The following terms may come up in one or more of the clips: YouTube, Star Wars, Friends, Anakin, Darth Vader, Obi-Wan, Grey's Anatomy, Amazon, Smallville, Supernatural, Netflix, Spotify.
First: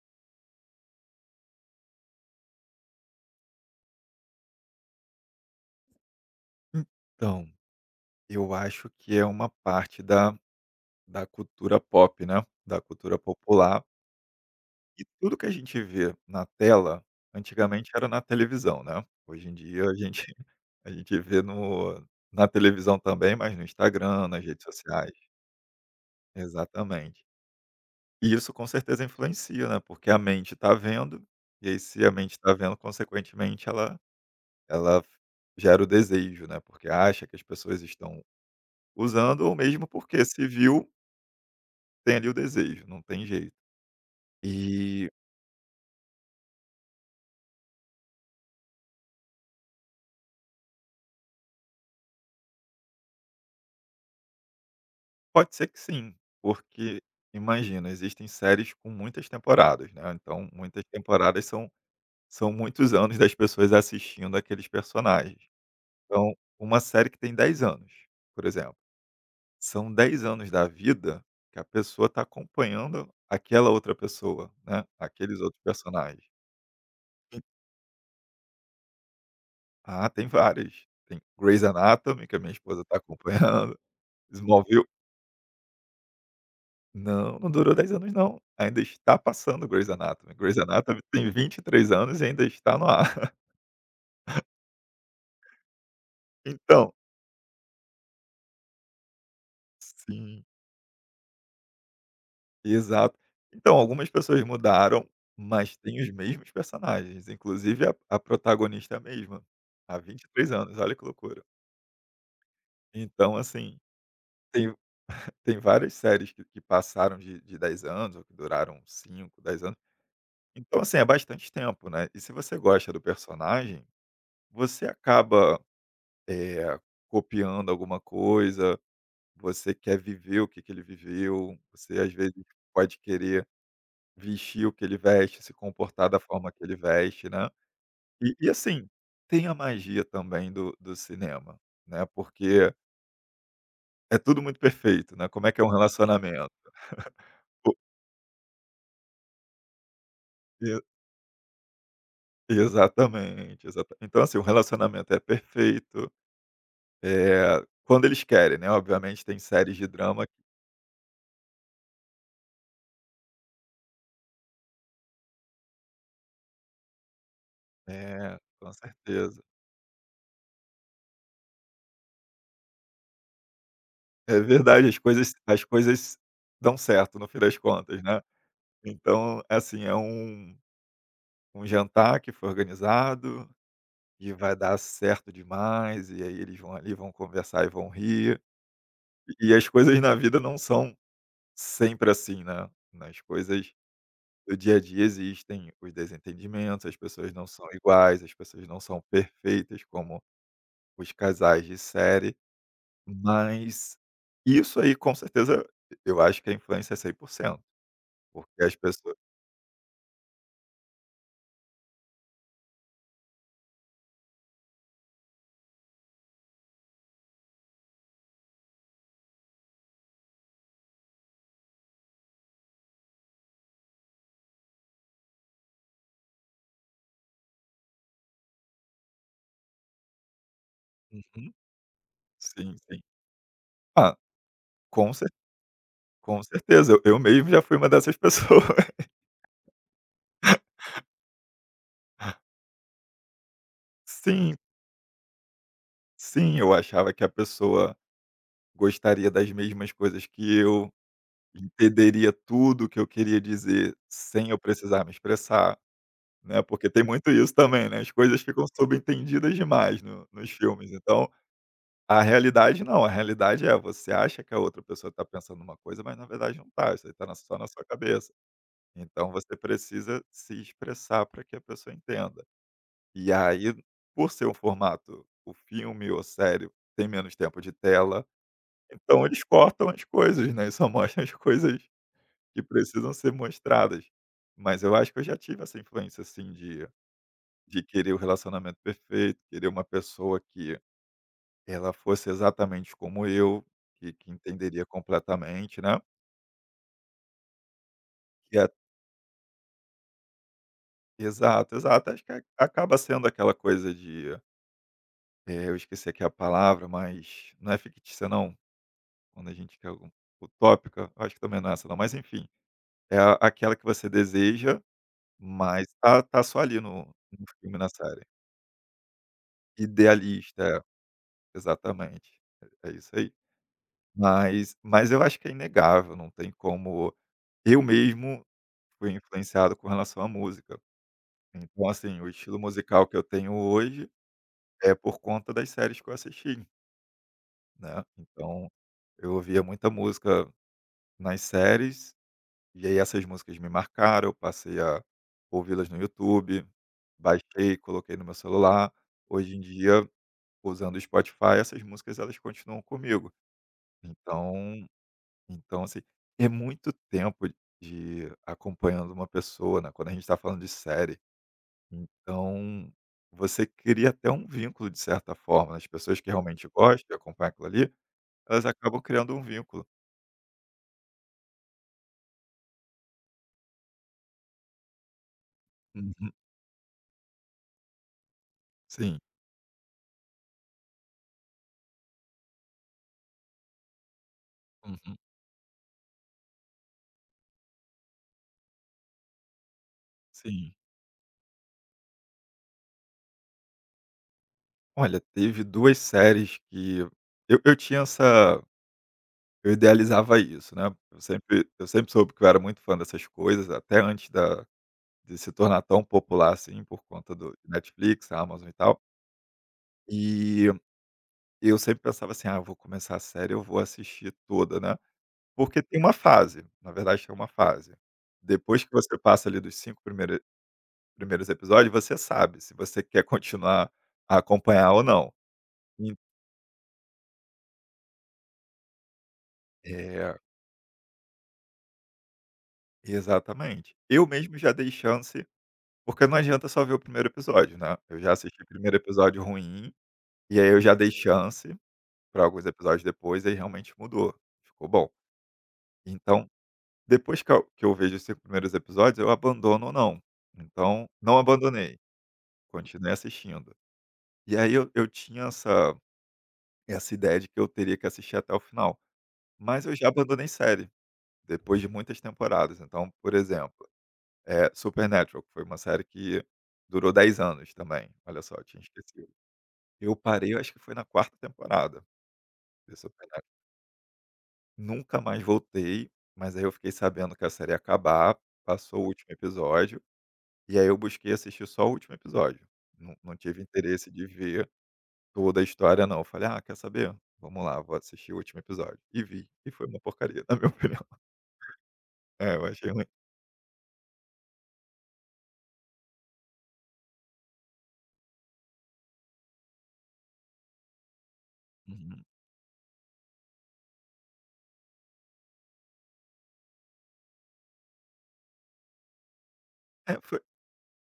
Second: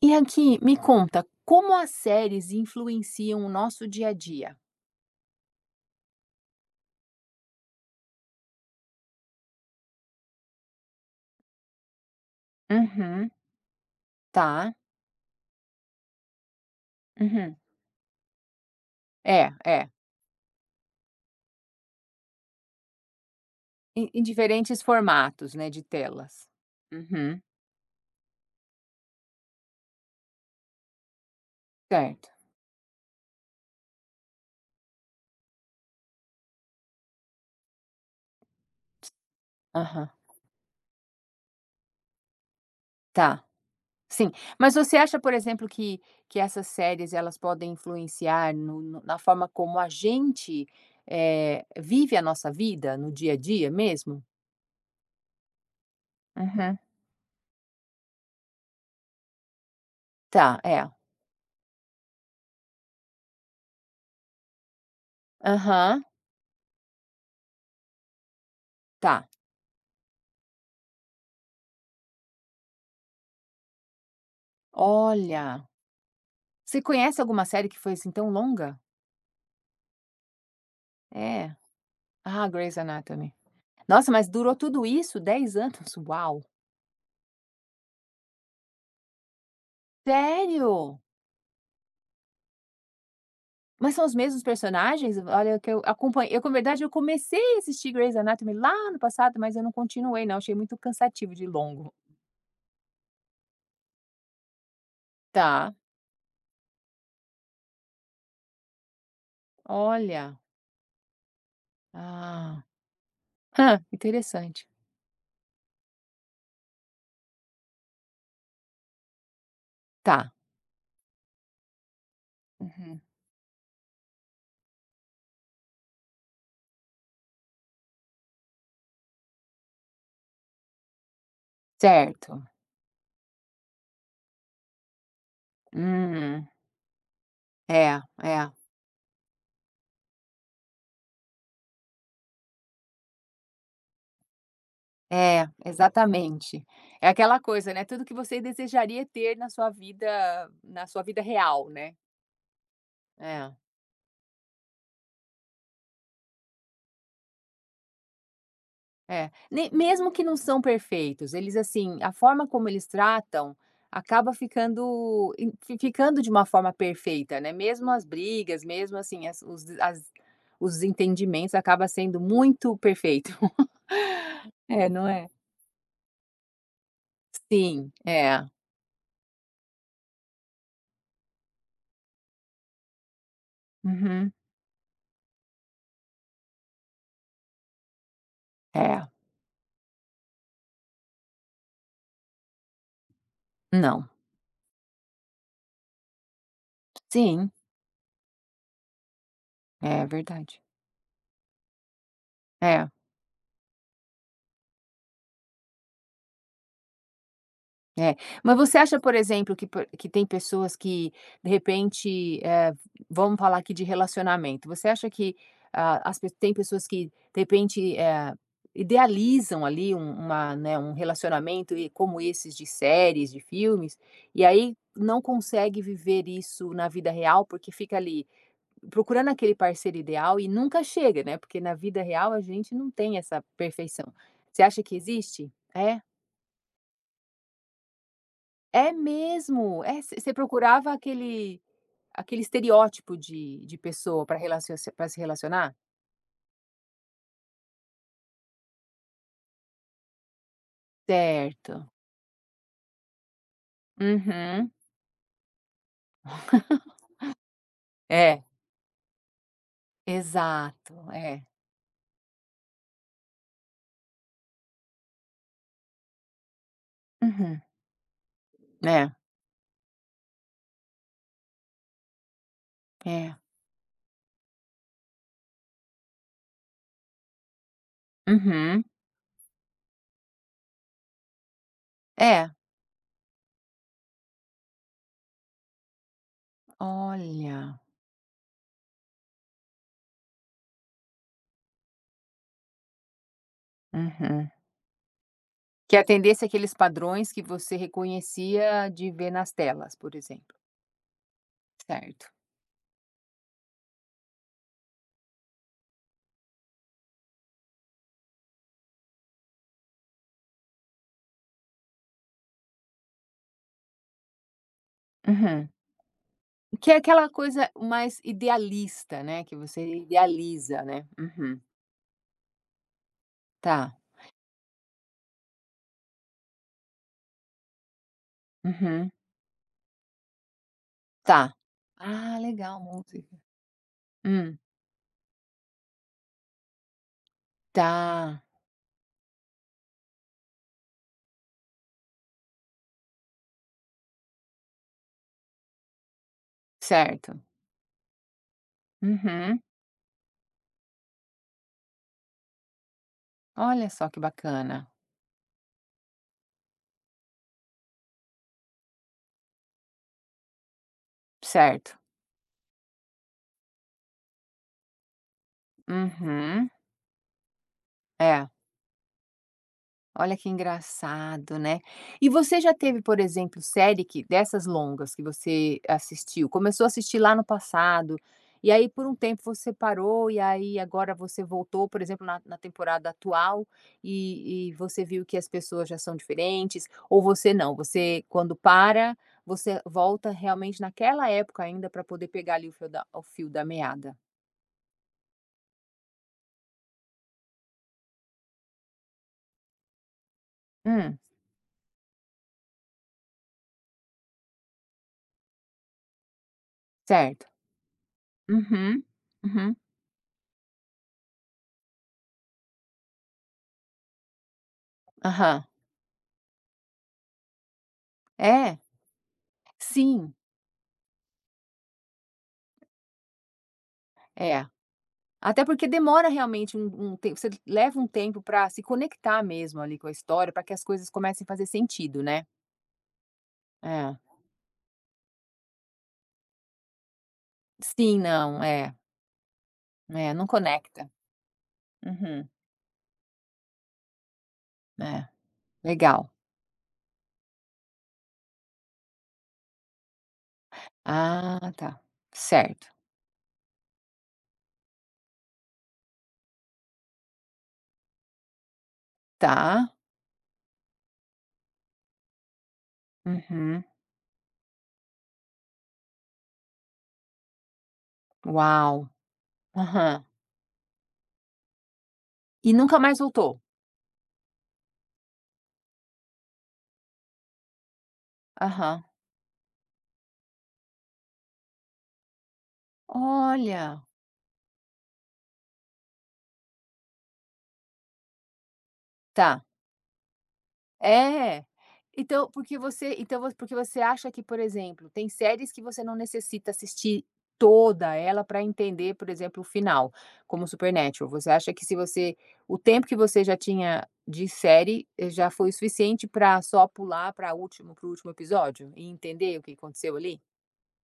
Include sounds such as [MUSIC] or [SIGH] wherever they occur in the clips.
E aqui, me conta, como as séries influenciam o nosso dia a dia? Então, eu acho que é uma parte da cultura pop, né, da cultura Uhum. popular, Tá. e tudo que a gente vê na tela, Uhum. antigamente era na televisão, né, hoje É, em dia é. a gente [LAUGHS] a gente vê no na televisão também, mas no Em Instagram, nas redes diferentes sociais. formatos, né, de telas. Exatamente. Uhum. E isso com certeza influencia, né, porque a mente está vendo, e aí se a Certo. mente está vendo, consequentemente ela gera o desejo, né, porque acha que as pessoas estão usando ou mesmo Aham. porque se viu tem ali o desejo, não tem Tá. jeito. Sim. Mas você E acha, por exemplo, que essas séries, elas podem influenciar no na forma como a gente, vive a nossa vida no dia a dia mesmo? pode ser que sim, Uhum. porque imagina, existem séries com muitas temporadas, né, então Tá, é. muitas temporadas são muitos anos das pessoas assistindo aqueles personagens. Aham. Então, uma série que tem 10 anos, por exemplo, Tá. são 10 anos da vida que a pessoa está acompanhando aquela outra pessoa, né, aqueles outros Olha, personagens. você conhece E- alguma série que foi, assim, tão longa? Ah, tem várias, tem É. Grey's Anatomy, que a Ah, minha Grey's esposa está Anatomy. acompanhando. Nossa, mas [LAUGHS] durou tudo Smallville. isso 10 anos? [LAUGHS] Uau! Não, não durou 10 anos não. Ainda está passando Grey's Anatomy. Grey's Sério? Anatomy tem 23 anos e ainda está no ar. [LAUGHS] Mas são os mesmos personagens? Olha que eu acompanhei eu, com verdade, eu Então comecei a assistir Grey's Anatomy lá no passado, mas eu não continuei não, sim, achei muito cansativo de longo. exato. Então, algumas pessoas mudaram, Tá, mas tem os mesmos personagens, inclusive a protagonista é a mesma, há vinte e olha. três anos, olha que loucura. Ah. Então, assim, Hã, interessante. tem tem várias séries que passaram de 10 anos ou que duraram 5, 10 anos. Tá. Então, assim, é bastante tempo, né. E se você gosta Uhum. do personagem, você acaba eh, copiando alguma coisa, você quer viver o que que ele viveu, você às vezes Certo. pode querer vestir o que ele veste, se comportar da Hum. forma que ele veste, né. É, E é, e assim, tem a magia também do cinema, né, porque é tudo muito perfeito, né, é, como é que é um relacionamento? exatamente. É aquela coisa, O né, tudo que você desejaria ter na sua vida real, né. E É. exatamente, exata, então assim, o relacionamento é perfeito, quando eles querem, né, obviamente É, tem ne séries de mesmo que drama que-. não são perfeitos, eles, assim, a forma como eles tratam acaba ficando em fi ficando de uma forma perfeita, né, mesmo as É, brigas, com mesmo, assim, certeza. As os desentendimentos acaba sendo muito perfeito. [LAUGHS] É É, verdade, as não é? coisas as coisas dão certo no fim das Sim, contas, né. é. Então, assim, é um jantar que foi organizado Uhum. e vai dar certo demais, e aí eles vão ali, vão conversar e vão rir. É. E as coisas na vida não são sempre assim, né. Nas coisas Não. do dia a dia existem os desentendimentos, as pessoas não Sim, são iguais, as pessoas não são perfeitas é como verdade. os casais de série, É. mas isso aí, com certeza, eu acho que a influência é 100%. É. Mas Porque as você acha, por pessoas. exemplo, que tem pessoas que, de repente, vamos falar aqui de relacionamento, você acha que, ah, as pe tem pessoas que, de repente, idealizam ali uma, né, um relacionamento e como esses de séries, de filmes, e aí não consegue viver isso na vida real, porque fica ali procurando aquele parceiro ideal e nunca chega, né, Uhum. porque na vida real a gente Sim, não sim. tem essa perfeição. Ah, Você acha que com cer existe? É? com certeza, eu mesmo já fui uma dessas pessoas. É [LAUGHS] mesmo. É, você procurava aquele aquele estereótipo de pessoa para Sim, relacio pra se relacionar? sim, eu achava que a pessoa gostaria das mesmas coisas que eu, Certo. entenderia tudo que eu queria dizer sem eu Uhum. precisar me expressar, né, porque tem muito isso também, né, as coisas É, ficam subentendidas demais no nos filmes, exato, então, é. a realidade não, a realidade é, você acha que a outra pessoa está pensando uma coisa, mas na verdade não está, isso aí está só Uhum. na sua cabeça. É, Então você precisa se expressar para que a pessoa entenda. E é. aí, por ser um formato, o filme ou série tem menos tempo de tela, Uhum. então eles cortam as coisas, né, e só [LAUGHS] mostram as coisas É, que precisam ser mostradas. Mas eu acho que eu já tive essa influência, assim, olha. de querer o relacionamento perfeito, querer uma pessoa que ela fosse exatamente como eu, que Uhum. entenderia completamente, Que né. atendesse aqueles padrões que você E a reconhecia de ver nas telas, por exemplo. Exato, exato. Acho Certo. que acaba sendo aquela coisa de. É, eu esqueci aqui a palavra, mas não é fictícia não, quando a gente quer algu utópica? Acho que também não é essa não, mas enfim, é a aquela que você deseja, Uhum. mas tá só ali Que é aquela no coisa filme, na mais série. idealista, né, que você Idealista, idealiza, né. é, Uhum. exatamente. É é isso aí. Tá. Mas eu acho que é inegável, não tem como eu mesmo Uhum. fui influenciado com relação à música. Tá. Então, assim, o Ah, estilo legal, musical que eu música. tenho hoje Hum. é por conta das séries que eu assisti, né. Tá, Então, eu ouvia muita música nas séries, e aí essas músicas me marcaram, eu passei a ouvi-las no YouTube, certo. baixei, coloquei no meu celular. Hoje em Uhum. dia, usando o Spotify, essas músicas elas continuam comigo. Olha só que Então bacana. então assim, é muito tempo de acompanhando uma pessoa, né, quando a gente está falando de série. Certo. Então, você cria até um vínculo de certa forma, né, as pessoas que Uhum. realmente gostam e acompanham aquilo ali, É. elas acabam criando um vínculo. Olha que engraçado, né. E você já teve, por exemplo, série que dessas longas que você Uhum. assistiu, começou a assistir lá no passado, e aí por um Sim. tempo você parou, e aí agora você voltou, por exemplo, na temporada atual, e você Uhum. viu que as pessoas já são diferentes, ou você não, você quando para, você volta Sim. realmente naquela época ainda para poder pegar ali o fio da meada? Olha, teve 2 séries que eu tinha essa, eu idealizava isso, né, Hum, eu sempre soube que eu era muito fã dessas coisas, até antes da de se tornar tão popular, assim, por conta certo. do Netflix, Amazon e tal. Uhum, uhum. E eu sempre pensava assim: "Ah, eu vou começar a série, eu vou assistir toda", né, Aham. porque tem uma fase, na verdade tem uma fase. É, Depois que você passa ali dos cinco sim, primeiros episódios, você sabe se você quer continuar a é. acompanhar ou não. Até porque En demora realmente um tempo, você leva um tempo para se conectar mesmo ali com a eh história, para que as coisas comecem a fazer sentido, né. Exatamente. É. Eu mesmo já dei chance, porque não adianta só ver o primeiro episódio, né. Sim, Eu já não, assisti o é, primeiro episódio ruim, é, não e aí eu já conecta. dei chance pra Uhum. alguns episódios depois, e aí realmente mudou, ficou bom. É, legal. Então, depois que eu vejo os 5 primeiros episódios, eu abandono ou não. Então, não Ah, abandonei, tá. Certo. continuei assistindo. E aí eu tinha essa ideia de que eu teria que assistir até o final, Tá. mas eu já abandonei série, depois de muitas temporadas. Então, por Uhum. exemplo, É, Supernatural, que foi uma série que durou 10 anos também, olha só, eu tinha Uau. esquecido. Eu Aham. parei, eu acho que foi na quarta temporada E de nunca mais Supernatural. voltou? Nunca mais voltei, mas aí eu fiquei sabendo que a série ia acabar, passou Aham. o último episódio, e aí eu busquei assistir só o último episódio. Não não tive Olha. interesse de ver toda a história não, eu falei: "Ah, quer saber? Vamos lá, vou assistir o último episódio", e vi, Tá. e foi uma porcaria, na minha [LAUGHS] opinião. É. Então, É, eu achei ruim. Porque você acha que, por exemplo, tem séries que você não necessita assistir toda ela para entender, por exemplo, o final, como Supernatural. Você acha que se Uhum. você o tempo que você já tinha de série, já foi o suficiente para só pular pra último para o último episódio e entender o que aconteceu É, ali?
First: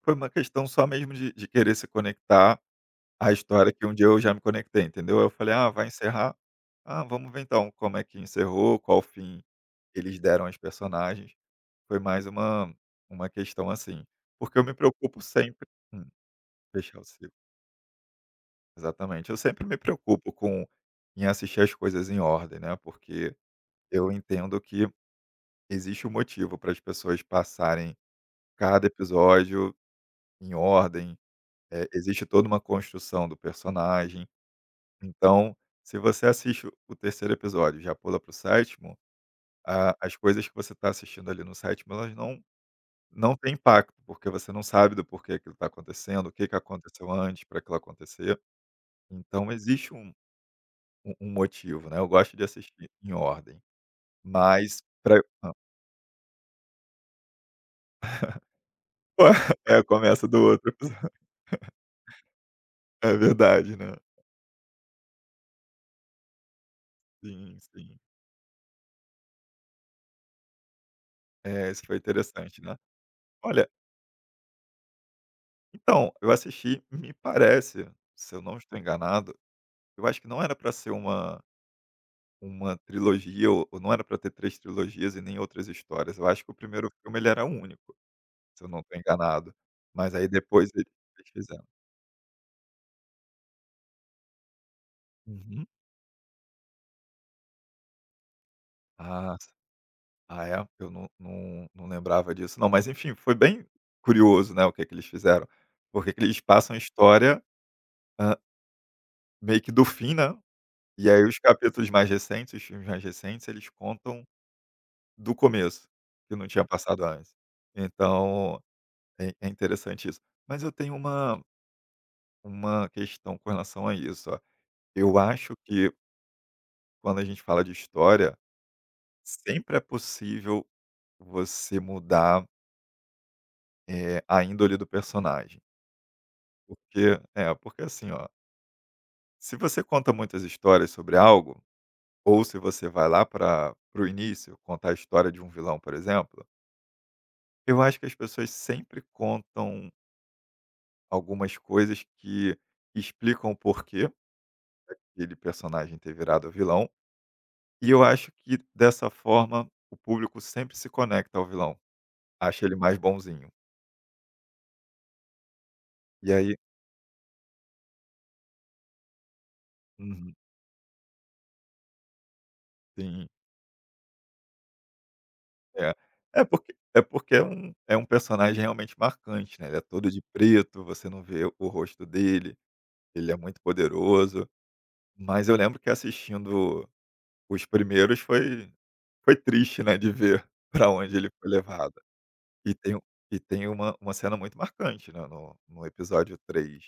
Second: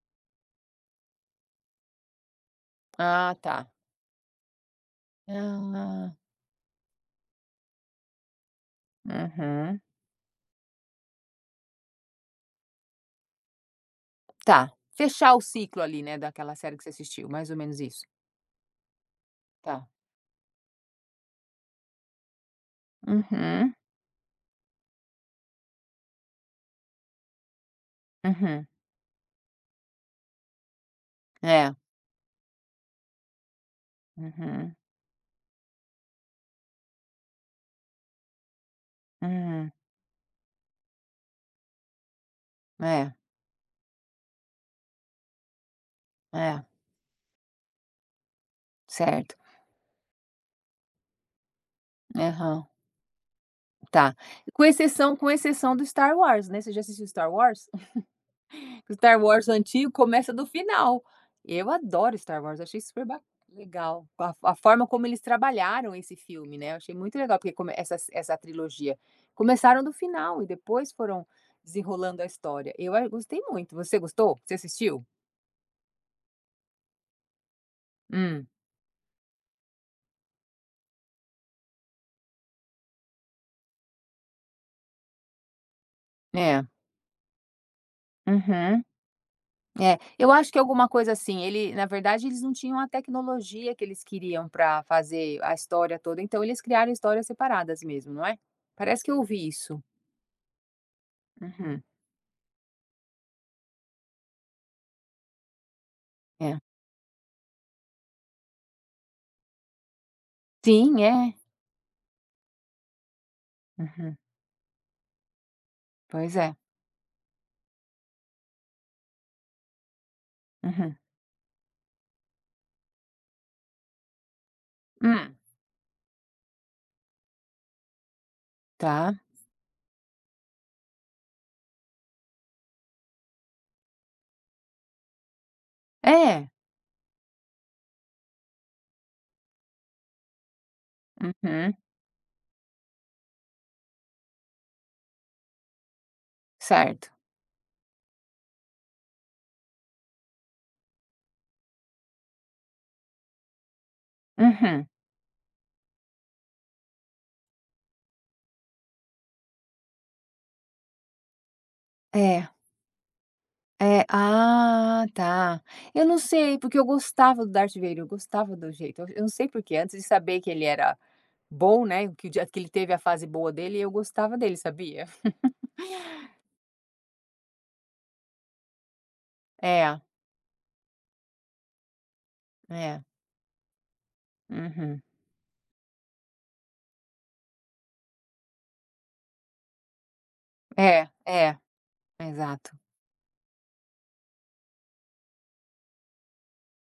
foi uma questão só mesmo de querer se conectar. A Ah, tá. história que um dia eu já me conectei, entendeu? Eu falei: "Ah, vai Ah. encerrar? Ah, vamos ver então como é que encerrou, qual fim Uhum. eles deram aos personagens". Foi mais uma questão assim, porque eu Tá. me preocupo Fechar o sempre, ciclo ali, né, daquela série que você fechar o assistiu, ciclo. mais ou menos isso. Exatamente. Eu sempre me Tá. preocupo com em assistir as coisas em ordem, né, porque Uhum. eu entendo que existe um motivo para as pessoas passarem Uhum. cada episódio em ordem, É. Existe toda uma construção do personagem. Uhum. Então, se você assiste o terceiro episódio e já pula para o sétimo, Hum, a as coisas que você está assistindo ali no sétimo, elas é, não têm impacto, porque você não sabe do porquê aquilo está acontecendo, o que que é, aconteceu antes para aquilo acontecer. certo. Então existe um motivo, né, eu gosto de Aham, assistir em ordem, tá. Mas pra Com hã. exceção do Star Wars, né, você já assistiu Star Wars? [LAUGHS] O Star Wars [LAUGHS] É, antigo começa começa do do outro final. episódio. [LAUGHS] Eu adoro Star Wars, achei super É ba verdade, né. legal. A forma como eles trabalharam esse filme, né, eu achei muito legal, porque Sim, come essa sim. essa trilogia. Começaram do final e depois foram É, isso foi desenrolando a interessante, história. né. Eu a gostei Olha, muito. Você gostou? Você assistiu? então, eu assisti, me parece, se eu Hum, não estou enganado. Eu acho que não era pra ser uma trilogia, ou não era pra ter 3 trilogias e nem outras histórias. Eu acho que o é. primeiro filme ele era único, se eu não Uhum. tô enganado. É, Mas aí eu acho que depois alguma coisa eles assim, fizeram. ele na verdade eles não tinham a tecnologia que eles queriam para fazer a Uhum. história toda, então eles criaram histórias separadas mesmo, não é? Parece que eu Ah, ouvi s isso. Ah, é? Eu Uhum, não lembrava disso não, mas enfim, foi bem curioso, né, o que é que eles fizeram. Porque que eles é. passam a história, hã, meio que do fim, né, Sim, e aí é. os capítulos mais recentes, os filmes mais recentes, eles Uhum. contam do começo, que Pois não é. tinha passado antes. Então é é interessante isso. Mas eu tenho Uhum. Uma questão com relação a isso, ó. Eu Hum, acho que quando a gente fala de história, tá. sempre é possível você mudar, a índole do personagem. É. Porque é, porque assim, ó, se você conta muitas histórias sobre algo, Uhum. ou se você vai lá pra para o início, contar a história de um vilão, por exemplo, Certo. eu acho que as pessoas sempre contam algumas coisas que explicam o porquê Uhum. aquele personagem ter virado vilão. E eu acho que dessa forma o público sempre se conecta ao vilão, É, acha ele mais bonzinho. é. Ah, tá. Eu não E aí sei, porque eu gostava do Darth Vader, eu gostava do jeito eu não sei por quê, antes de Uhum, saber que ele era Bom, né, que o dia que ele teve a fase sim, boa dele e eu gostava dele, sabia? é. É porque é é um personagem realmente marcante, né, ele é É, todo de preto, você não vê o rosto dele, é. ele é muito poderoso. Uhum. Mas eu lembro que assistindo os primeiros foi triste, né, de ver [LAUGHS] para É, onde ele foi é, levado. exato. E tem e tem uma cena muito marcante, né, no episódio três.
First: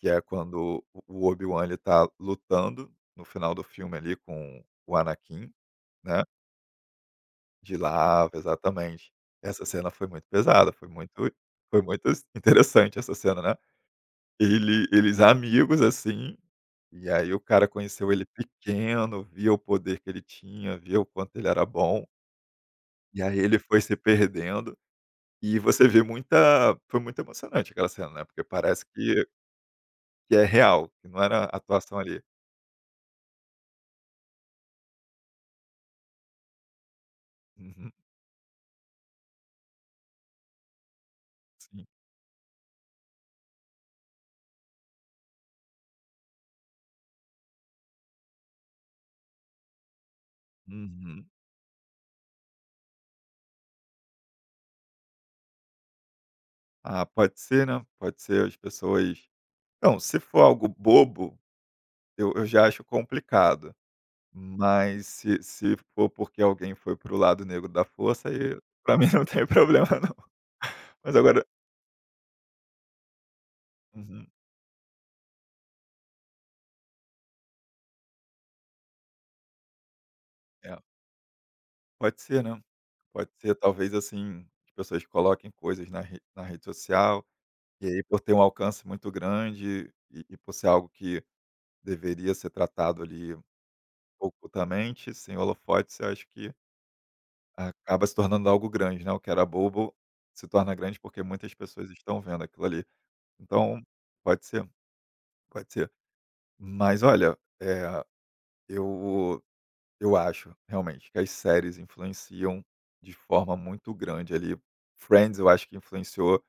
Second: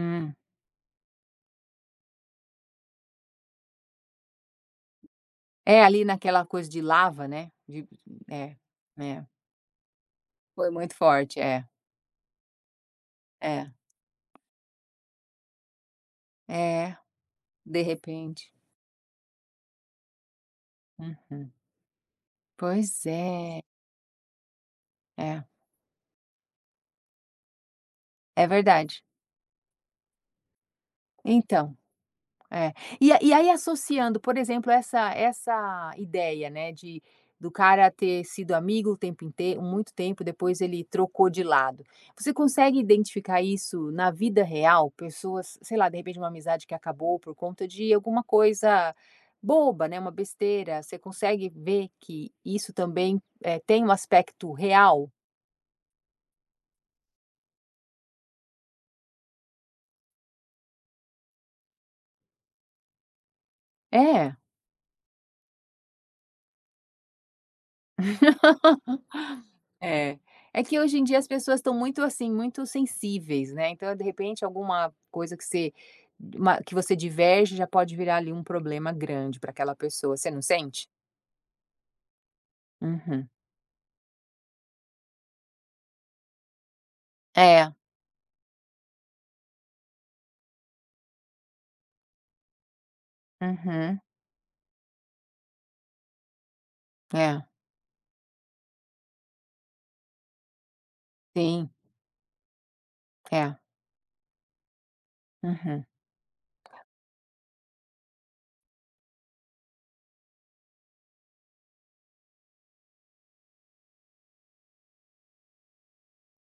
Que é quando o Obi-Wan ele tá lutando no final do filme ali com o Anakin, É ali né, naquela coisa de lava, né, de de lava, é, exatamente. é. Essa cena foi muito Foi pesada, muito forte, é, foi muito interessante essa cena, né. é, Eles amigos, assim, é, e aí o cara de conheceu ele repente. pequeno, via o poder que ele tinha, via o quanto ele Uhum. era bom, Pois e aí ele é, foi se perdendo, é, e você vê muita foi muito emocionante aquela cena, né, é porque parece verdade. Que é real, que não era Então atuação ali. É. E aí associando, por exemplo, essa essa ideia, né, de do cara Uhum, ter sido amigo o tempo inteiro muito tempo, depois ele trocou de lado. sim. Você consegue identificar isso na vida real? Pessoas, sei lá, de repente uma amizade que acabou por conta de alguma coisa boba, né, uma besteira, você Uhum. consegue ver que isso também, tem um aspecto real? Ah, pode ser, né? Pode ser as pessoas. Não, se for algo bobo, eu já acho complicado, É. mas se for porque alguém foi pro lado negro da força, aí pra mim [LAUGHS] não tem problema não. É. É que hoje em dia Mas as agora. pessoas estão muito, assim, muito sensíveis, né, então de Uhum. repente alguma coisa que você uma que você diverge já pode virar ali um problema grande para aquela pessoa, você não É, sente? pode ser, né? Uhum. Pode ser, talvez, assim, as pessoas coloquem coisas na rede social, É. e aí por ter um alcance muito grande e por ser algo que deveria ser tratado ali Uhum. ocultamente, sem holofotes, eu acho que É. acaba se tornando algo grande, né, o que era bobo se torna grande, porque muitas Sim. pessoas estão vendo aquilo ali. É. Então, pode ser, pode Uhum. ser. Mas olha, eu eu acho realmente que as séries influenciam de forma muito grande ali. Friends eu acho que influenciou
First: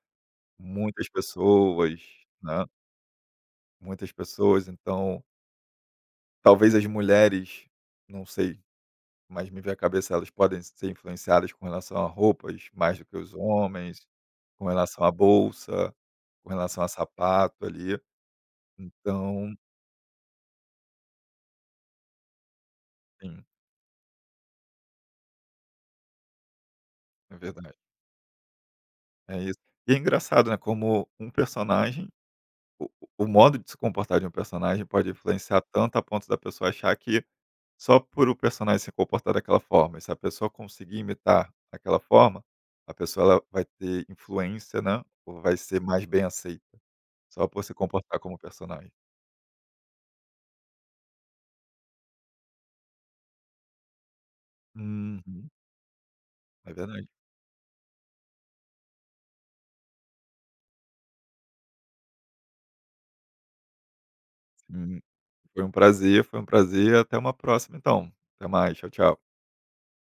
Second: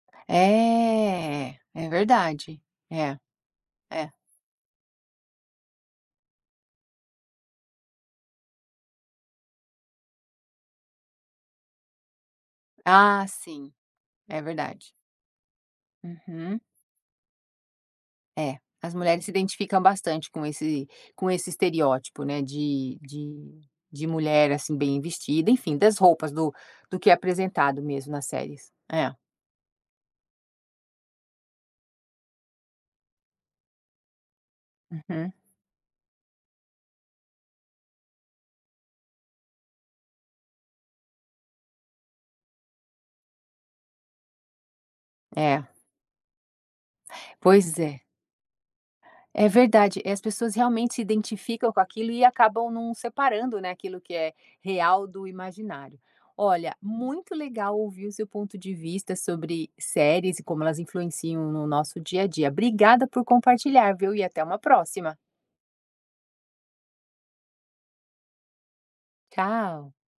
muitas É. É pessoas, verdade. né, É, é. muitas pessoas, então talvez as mulheres, não sei. Mas me veio à cabeça, elas podem ser influenciadas com relação a roupas mais do que Ah, os sim. homens, É com verdade. relação à bolsa, com Uhum. relação a sapato ali. É, as mulheres se Então, identificam bastante com esse estereótipo, né, de sim, de de mulher, assim, bem vestida, enfim, das roupas, do que é é verdade. apresentado mesmo nas séries. É. É isso. E é engraçado, né, como um personagem o o modo de se comportar de um personagem pode Uhum. influenciar tanto a ponto da pessoa achar que só por o personagem se comportar daquela forma, e se a pessoa conseguir imitar aquela forma, a pessoa ela vai ter influência, né, ou vai É. ser mais bem aceita, só por se Pois é. comportar como personagem. É verdade, as pessoas realmente se identificam com aquilo e acabam não separando, né, aquilo que é real do Uhum. imaginário. É Olha, verdade. muito legal ouvir o seu ponto de vista sobre séries e como elas influenciam no nosso dia a dia. Obrigada por compartilhar, viu, e até uma Hum, próxima. foi um prazer, foi um prazer. Até uma próxima então. Até mais. Tchau, tchau. Tchau.